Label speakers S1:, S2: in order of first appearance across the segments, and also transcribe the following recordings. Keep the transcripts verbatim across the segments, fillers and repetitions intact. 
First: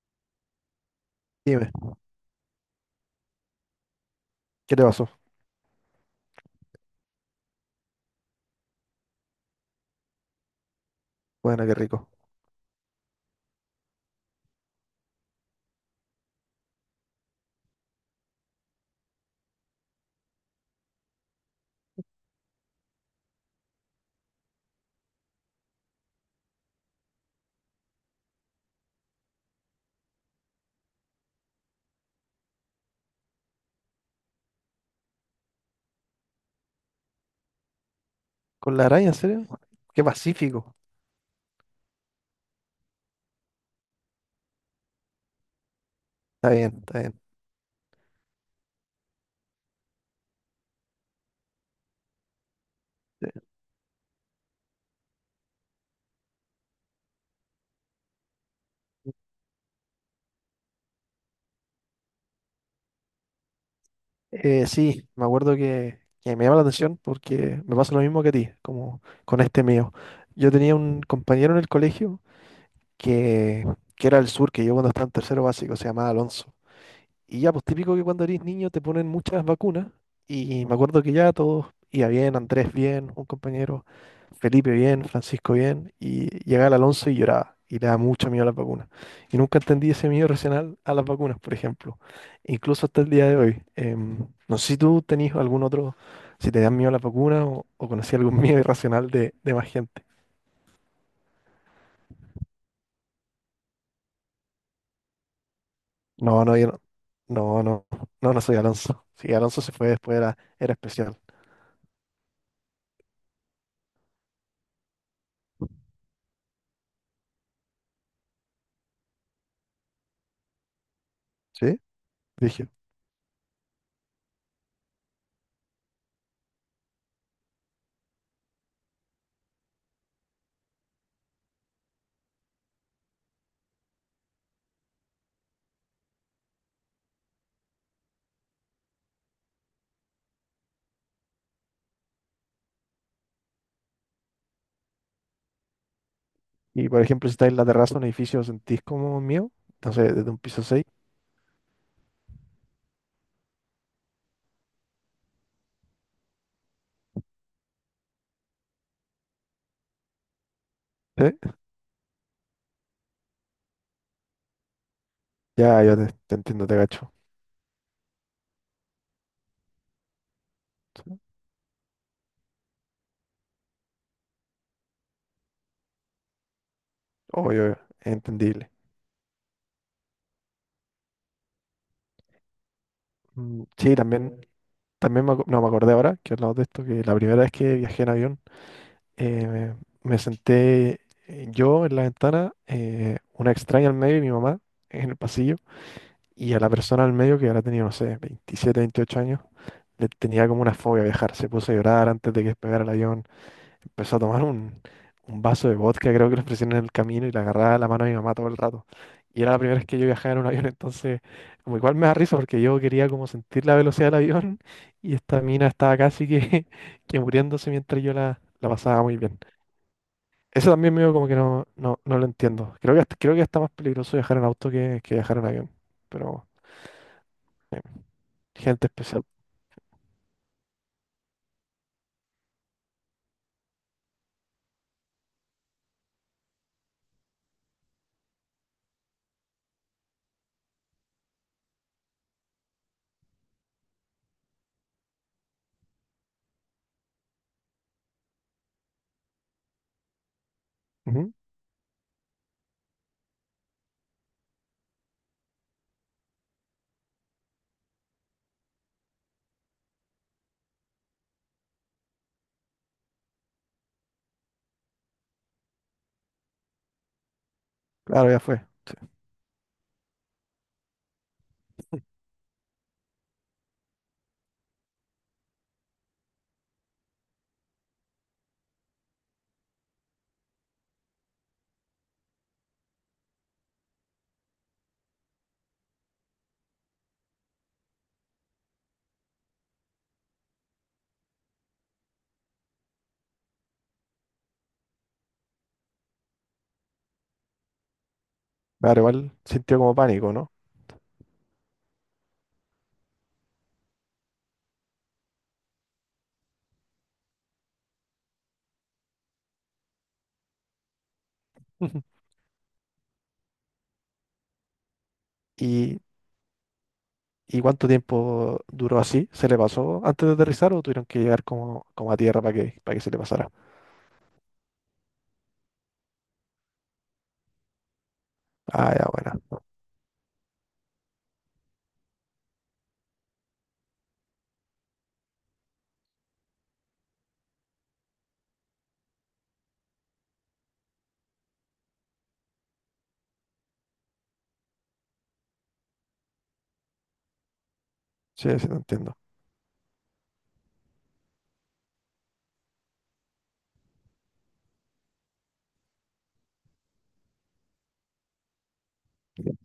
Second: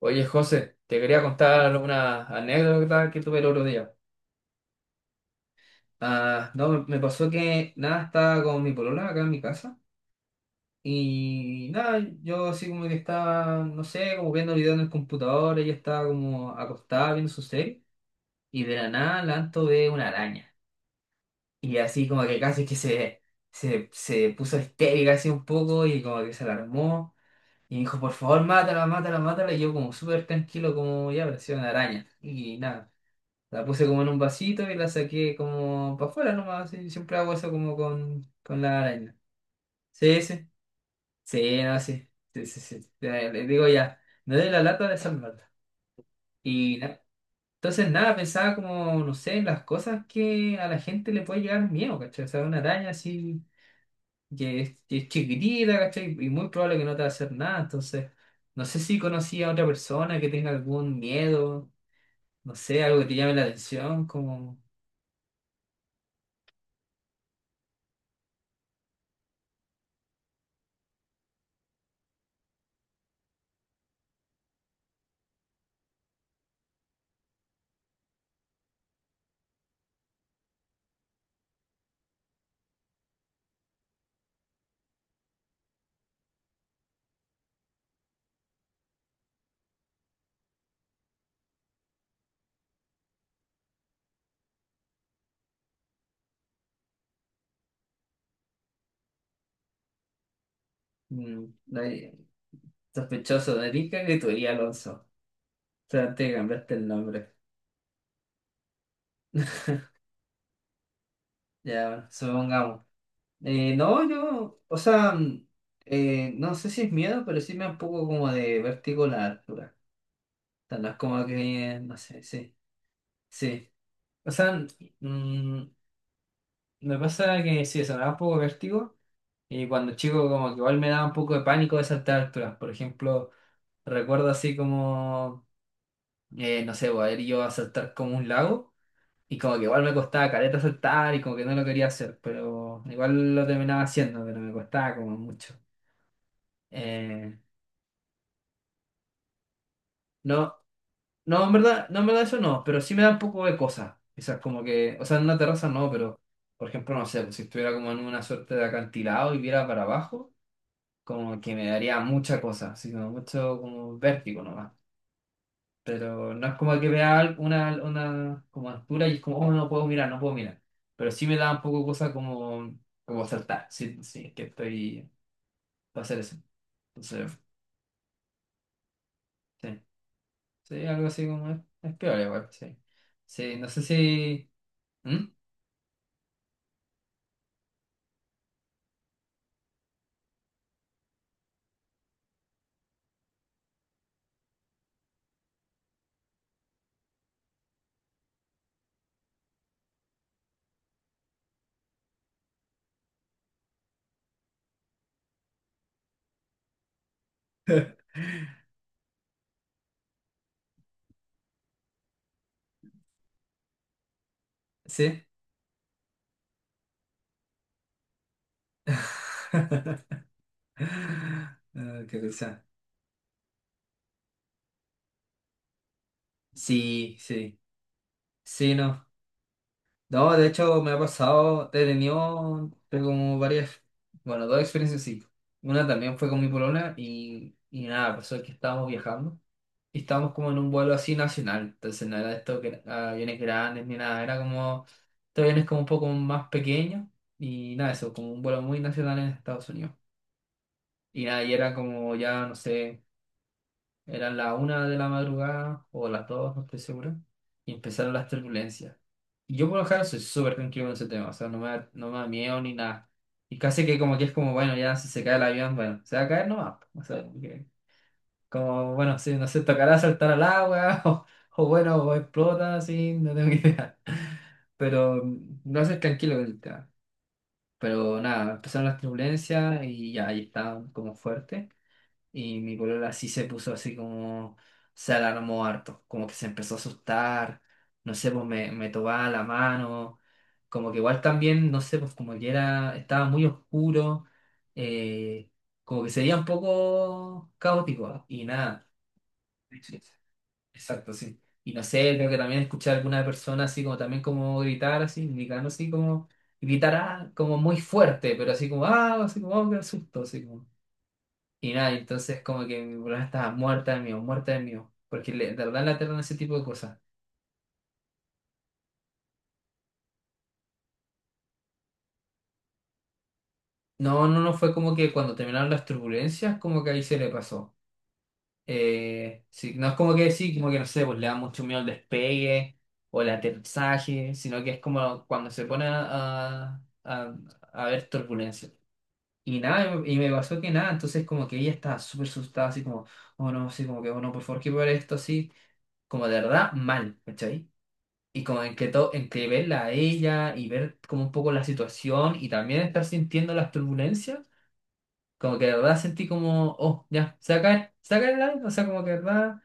S1: Oye, José, te quería
S2: Dime,
S1: contar una anécdota que tuve el otro día.
S2: ¿qué te pasó?
S1: Ah, no, me me pasó que nada, estaba con mi polola acá en mi casa
S2: Bueno,
S1: y
S2: qué
S1: nada,
S2: rico.
S1: yo así como que estaba, no sé, como viendo videos en el computador, ella estaba como acostada viendo su serie y de la nada lanto ve una araña. Y así como que casi que se, se, se puso histérica así un poco y como que se alarmó. Y dijo, por favor, mátala, mátala, mátala. Y yo como súper tranquilo, como ya apareció una araña. Y nada. La puse como en un vasito y la saqué como para afuera nomás. Sí, siempre hago eso como con, con
S2: ¿Con
S1: la
S2: la araña, en
S1: araña.
S2: serio? Qué
S1: Sí, sí.
S2: pacífico.
S1: Sí, no, sí. Sí, sí, sí. Ya, le digo ya, no de la lata de salvarla.
S2: Está bien,
S1: Y na-
S2: está bien.
S1: entonces nada, pensaba como, no sé, en las cosas que a la gente le puede llegar miedo, ¿cachai? O sea, una araña así que es, que es chiquitita, ¿cachai? Y muy probable que no te va a hacer nada. Entonces, no sé si conocí a otra persona que tenga algún miedo, no sé, algo que te llame la atención, como...
S2: Eh, sí, me acuerdo que, que me llama la atención porque me pasa lo mismo que a ti, como con este mío. Yo tenía un compañero en el colegio que, que era del sur, que yo cuando estaba en tercero básico, se llamaba Alonso. Y ya, pues típico que cuando eres niño te ponen muchas vacunas. Y me acuerdo que ya todos iba bien, Andrés bien, un compañero, Felipe bien, Francisco bien. Y llegaba el Alonso y lloraba. Y le da mucho miedo a las vacunas. Y nunca entendí ese miedo racional a las vacunas, por ejemplo. Incluso hasta el día de hoy. Em, no sé si tú tenías algún otro, si te dan miedo a las vacunas o, o conocías algún miedo irracional de, de más gente.
S1: mm, sospechoso de rica que tú eres, Alonso. O sea, antes de
S2: No, no, yo
S1: cambiarte
S2: no.
S1: el nombre.
S2: No, no, no, no soy Alonso. Sí, Alonso se fue después, era, era especial.
S1: Ya, bueno, supongamos. Eh, no, yo, o sea, mm, eh, no sé si es miedo, pero sí me da un poco como de vértigo la altura. O sea, no es como
S2: ¿Sí?
S1: que, no sé, sí,
S2: Dije.
S1: sí. O sea, mm, mm, me pasa que sí, eso me da un poco de vértigo. Y cuando chico, como que igual me daba un poco de pánico de saltar alturas. Por ejemplo, recuerdo así como, eh, no sé, voy a ir yo a saltar como un lago. Y como que igual me costaba caleta soltar y como que no lo quería hacer, pero igual lo terminaba haciendo, pero me costaba como mucho.
S2: Y por ejemplo, si
S1: Eh,
S2: estáis en la terraza de un edificio, sentís como mío, no sé, desde un
S1: no,
S2: piso seis.
S1: no, en verdad, no, en verdad eso no, pero sí me da un poco de cosa. Quizás como que, o sea, en una terraza no, pero por ejemplo, no sé, pues, si estuviera como en una suerte de acantilado y viera para abajo,
S2: ¿Sí?
S1: como que me daría mucha cosa, así como mucho como vértigo nomás.
S2: Ya, yo te,
S1: Pero
S2: te
S1: no es
S2: entiendo, te
S1: como que
S2: gacho.
S1: vea una, una como altura y es como, oh, no puedo mirar, no puedo mirar. Pero
S2: Sí.
S1: sí me da un poco cosa como, como saltar. Sí, sí, es que estoy para hacer eso. Entonces,
S2: Obvio, es entendible.
S1: sí, sí, algo así como es, es peor igual, sí. Sí,
S2: Mm,
S1: no sé
S2: Sí, también,
S1: si... ¿Mm?
S2: también me, acu- no, me acordé ahora que hablamos de esto, que la primera vez que viajé en avión, eh, me, me senté eh, yo en la ventana, eh, una extraña al medio y mi mamá en el pasillo, y a la persona al medio que ahora tenía, no sé, veintisiete, veintiocho años, le tenía como una fobia a viajar, se puso a llorar antes de que despegara el avión. Empezó a tomar un, un vaso de vodka, creo que lo ofrecieron en el camino y le agarraba la mano a mi mamá todo el rato. Y era la primera vez que yo viajaba en un avión, entonces, como igual me da risa porque yo quería como sentir la velocidad del avión y
S1: Sí.
S2: esta mina estaba casi que, que muriéndose mientras yo la, la pasaba muy bien. Eso también medio como que no, no,
S1: Ah, qué
S2: no lo
S1: risa.
S2: entiendo. Creo que, hasta- creo que está más peligroso viajar en auto que, que viajar en avión, pero
S1: Sí, sí.
S2: eh,
S1: Sí,
S2: gente
S1: no.
S2: especial.
S1: No, de hecho me ha pasado, he tenido pero como varias, bueno, dos experiencias sí. Una también fue con mi polona y, y nada, pasó que estábamos viajando y estábamos como en un vuelo así nacional, entonces no era esto que aviones grandes ni nada, era como, estos aviones como un poco más pequeños y nada, eso, como un vuelo muy nacional en Estados Unidos. Y
S2: Ujú.
S1: nada, y era como ya, no sé. Eran la una de la madrugada o las dos, no estoy seguro. Y empezaron las turbulencias. Y yo por lo general soy súper tranquilo con ese tema, o sea, no me da, no me da miedo ni nada. Y casi que como que es como, bueno, ya si se cae el avión, bueno, se va a caer nomás. O sea, como, que-
S2: Claro, ya fue.
S1: como, bueno, si no se tocará saltar al agua o, o bueno, o explota, así, no tengo idea. Pero mm, no soy tranquilo con el tema. Pero nada, empezaron las turbulencias y ya ahí estaban como fuertes. Y mi polola sí se puso así como, se alarmó harto, como que se empezó a asustar, no sé, pues me, me tomaba la mano, como que igual también, no sé, pues como que era, estaba muy oscuro, eh, como que sería un poco caótico, ¿ah? Y nada.
S2: Claro, igual sintió como
S1: Sí,
S2: pánico, ¿no?
S1: exacto, sí. Y no sé, creo que también escuché a alguna persona así como también como gritar así, indicando así como, gritar ah, como muy fuerte, pero así como, ah, así como, oh, qué susto, así como. Y nada, entonces como que mi problema estaba muerta de miedo, muerta de miedo, porque le- de verdad le
S2: Y
S1: aterran ese tipo de cosas.
S2: ¿y cuánto tiempo duró así? ¿Se le pasó antes de aterrizar o tuvieron que llegar como, como a tierra para que, para que se le pasara?
S1: No, no, no fue como que cuando terminaron las turbulencias, como que ahí se le pasó.
S2: Ah, ya,
S1: Eh,
S2: bueno.
S1: sí, no es como que sí, como que no sé, pues le da mucho miedo el despegue o el aterrizaje, sino que es como cuando se pone a, a, a a ver turbulencias. Y nada, y me pasó que nada, entonces como que ella estaba súper asustada, así como, oh no, así como que, oh no, por favor, que ver esto así, como de verdad mal, ¿cachai? Y
S2: Sí,
S1: como
S2: sí, te
S1: en que, to-
S2: entiendo.
S1: en que verla a ella y ver como un poco la situación y también estar sintiendo las turbulencias, como que de verdad sentí como, oh, ya, se va a caer, se va a caer el avión. O sea, como que de
S2: Ya.
S1: verdad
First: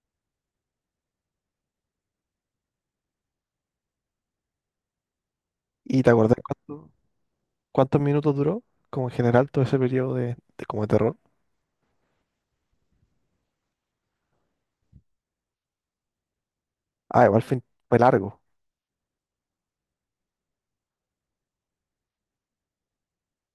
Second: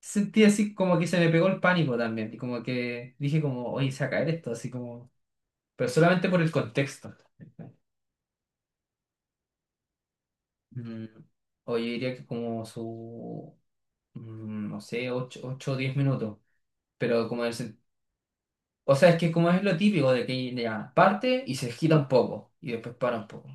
S1: sentí así como que se me pegó el pánico también. Y como que dije como, oye, se va a caer esto, así como, pero
S2: ¿Y te
S1: solamente
S2: acordás
S1: por el
S2: cuánto-
S1: contexto.
S2: cuántos minutos duró? Como en general todo ese periodo de, de como de
S1: Mm,
S2: terror.
S1: oye, diría que como su, mm, no sé, ocho ocho o diez minutos.
S2: Ah,
S1: Pero
S2: igual
S1: como el,
S2: fue,
S1: sen-
S2: fue largo.
S1: o sea, es que como es lo típico de que ya parte y se gira un poco y después para un poco.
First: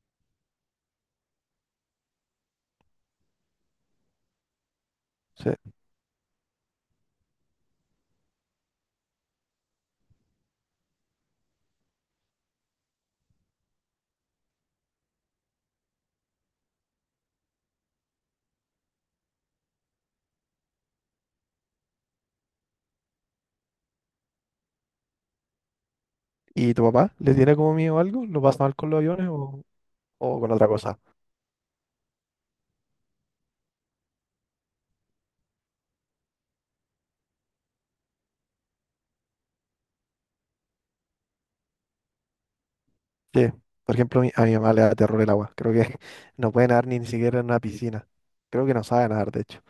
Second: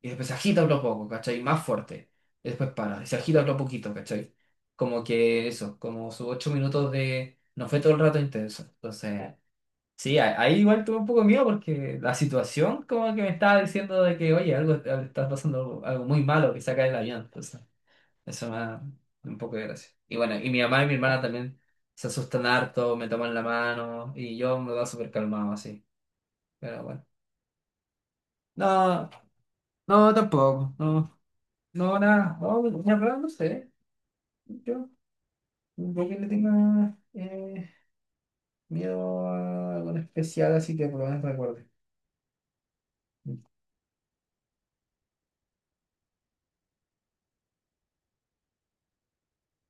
S1: Y después se agita otro poco, ¿cachai? Más fuerte. Y después para. Y se agita otro poquito, ¿cachai? Como que
S2: Sí.
S1: eso, como sus ocho minutos de... No fue todo el rato intenso. Entonces, sí, a- ahí igual tuve un poco de miedo porque la situación como que me estaba diciendo de que, oye, algo está pasando algo, algo muy malo que saca el avión. Entonces, eso me da un poco de gracia. Y bueno, y mi mamá y mi hermana también se asustan harto, me toman la mano y yo me va súper calmado así.
S2: ¿Y
S1: Pero
S2: tu
S1: bueno.
S2: papá le tiene como miedo a algo? ¿Lo pasa mal con los
S1: No,
S2: aviones o,
S1: no,
S2: o con otra
S1: tampoco.
S2: cosa?
S1: No, no, nada, no, en verdad no sé. Yo, yo que le tenga eh, miedo a algo en especial, así que por lo menos recuerde.
S2: Sí. Por ejemplo, a mi, a mi mamá le da terror el agua. Creo que no puede nadar ni, ni siquiera en una piscina. Creo que no sabe nadar, de hecho.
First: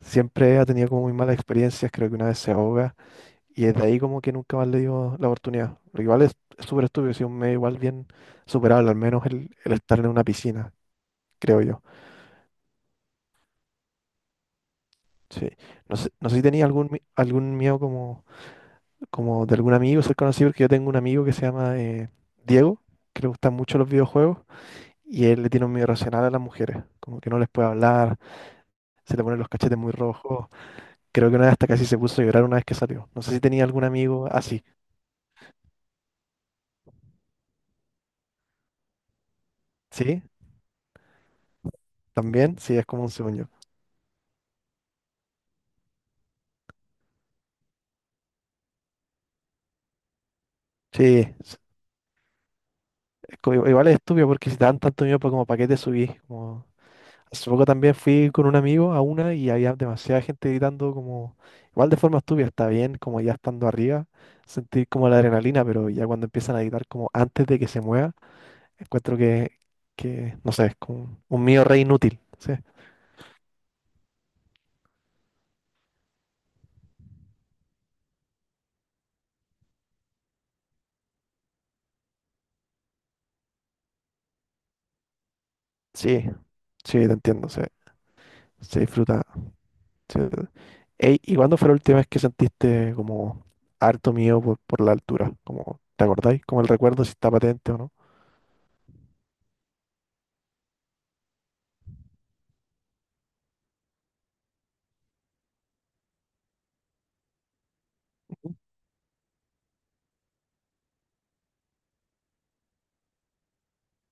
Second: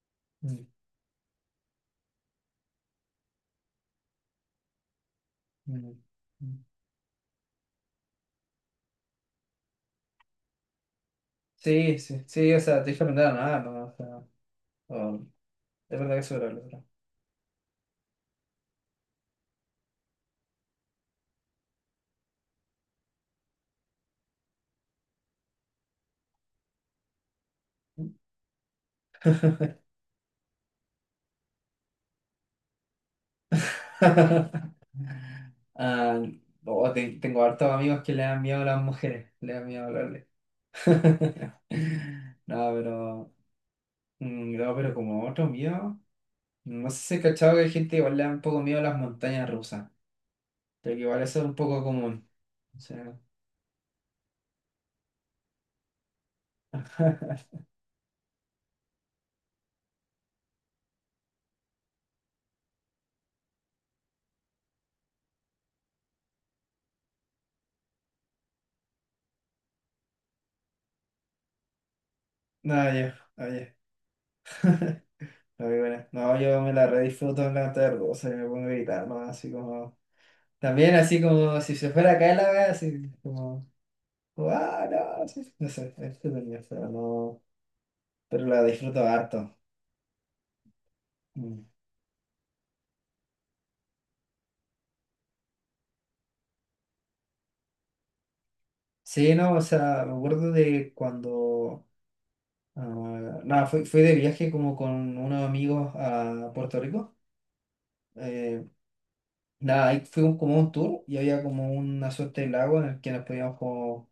S2: Siempre ha
S1: Mm,
S2: tenido como muy malas experiencias. Creo que una vez se ahoga. Y desde ahí como que nunca más le dio la oportunidad.
S1: mm,
S2: Lo que igual es
S1: mm.
S2: es súper estúpido, si un medio igual bien superable, al menos el, el estar en una piscina, creo yo.
S1: Sí, sí, sí, o sea, te dije aprender nada, no, o sea, oh,
S2: Sí. No
S1: es
S2: sé,
S1: verdad que
S2: no sé
S1: soy
S2: si
S1: horrible,
S2: tenía
S1: pero-
S2: algún, mi- algún miedo como, como de algún amigo ser conocido, porque yo tengo un amigo que se llama eh, Diego, que le gustan mucho los videojuegos, y él le tiene un miedo irracional a las mujeres, como que no les puede hablar, se le ponen los cachetes muy rojos. Creo que una vez hasta casi se puso a llorar una vez que salió. No sé si tenía algún amigo así.
S1: Ah, oh, te- tengo hartos amigos que le dan miedo a las mujeres, le dan miedo a
S2: ¿Sí?
S1: hablarle.
S2: ¿También?
S1: No,
S2: Sí, es como un
S1: pero,
S2: sueño.
S1: mm, no, pero como otro miedo, no sé si he cachado que hay gente que igual le da un poco miedo a las montañas rusas. Pero que igual
S2: Sí,
S1: eso es un poco común. O sea,
S2: co- Igual es estúpido porque si te dan tanto miedo, pues como para qué te subís. Como... Hace poco también fui con un amigo a una y había demasiada gente gritando como, igual de forma estúpida, está bien, como ya estando arriba, sentir como la adrenalina, pero ya cuando empiezan a gritar como antes de que se mueva, encuentro que, que no sé, es como un miedo re inútil. Sí,
S1: no, yo, oye. No, y bueno, no, yo me la redisfruto en la tarde, o sea, me pongo a gritar, ¿no? Así como, también así como si se fuera a caer la wea, así como, ¡ah, no! Sí, sí", no sé, es
S2: sí,
S1: entretenido, pero
S2: sí, te
S1: no,
S2: entiendo, sí,
S1: pero la
S2: se
S1: disfruto
S2: disfruta.
S1: harto.
S2: Sí. Ey, ¿y cuándo
S1: Mm.
S2: fue la última vez que sentiste como harto miedo por, por la altura? Como, ¿te acordáis? Como el recuerdo si está patente o no.
S1: Sí, no, o sea, me acuerdo de cuando, ah, nada, fui, fui de viaje como con unos amigos a Puerto Rico, eh, nada, ahí fue un- como un tour y había como una suerte de lago en el que nos podíamos como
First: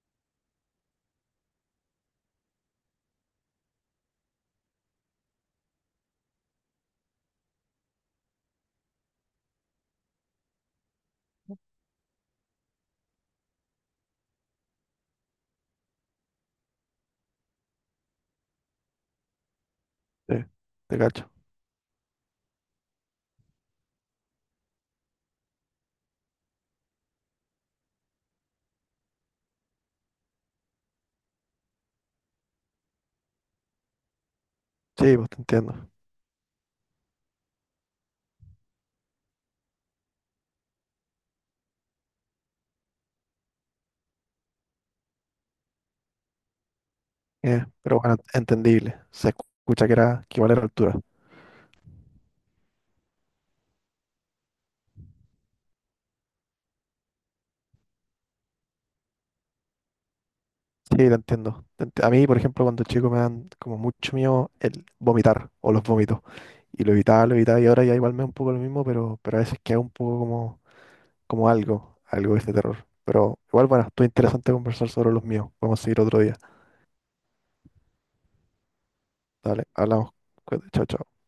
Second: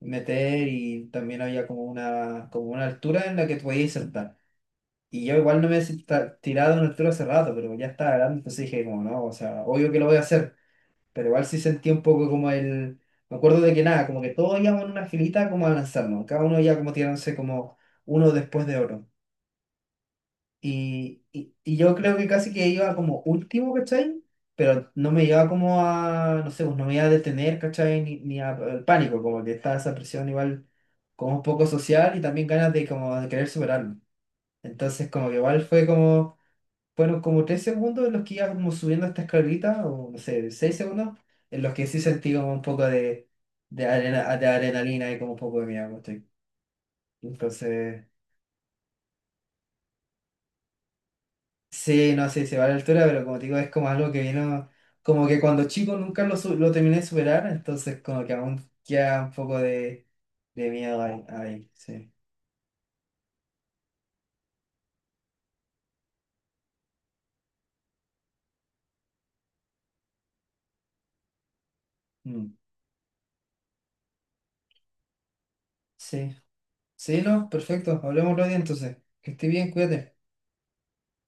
S1: meter y también había como una, como una altura en la que te podías sentar. Y yo igual no me he senta- tirado en una altura hace rato, pero ya estaba grande, entonces dije como no, o sea, obvio que lo voy a hacer, pero igual sí sentí un poco como el... Me acuerdo de que nada, como que todos íbamos en una filita como a lanzarnos, cada uno ya como tirándose como uno después de otro.
S2: Sí, te
S1: Y,
S2: cacho.
S1: y, y yo creo que casi que iba como último, ¿cachai? Pero no me iba como a, no sé, pues no me iba a detener, ¿cachai? Ni, ni a- al pánico, como que estaba esa presión igual como un poco social y también ganas de como de querer superarlo. Entonces
S2: Sí,
S1: como
S2: pues
S1: que
S2: te
S1: igual fue
S2: entiendo.
S1: como, fueron como tres segundos en los que iba como subiendo esta escalerita, o no sé, seis segundos, en los que sí sentí como un poco de, de, arena, de adrenalina y como un poco de miedo, ¿cachai?
S2: Eh, pero
S1: Entonces...
S2: bueno, entendible. Se escucha que era que igual era altura.
S1: Sí, no, sé se va a la altura, pero como te digo, es como algo que vino, como que cuando chico nunca lo, su- lo terminé de superar, entonces como que aún queda un poco de, de
S2: Sí,
S1: miedo
S2: te
S1: ahí,
S2: entiendo.
S1: ahí,
S2: Te ent- A
S1: sí.
S2: mí, por ejemplo, cuando chico me dan como mucho miedo el vomitar o los vómitos. Y lo evitaba, lo evitaba y ahora ya igual me da un poco lo mismo, pero, pero a veces queda un poco como, como algo, algo de
S1: Mm.
S2: este terror. Pero igual, bueno, estuvo interesante conversar sobre los míos. Podemos seguir otro
S1: Sí,
S2: día.
S1: sí, no, perfecto, hablemos otro día entonces. Que esté
S2: Dale,
S1: bien,
S2: hablamos.
S1: cuídate.
S2: Cuídate, chao, chao.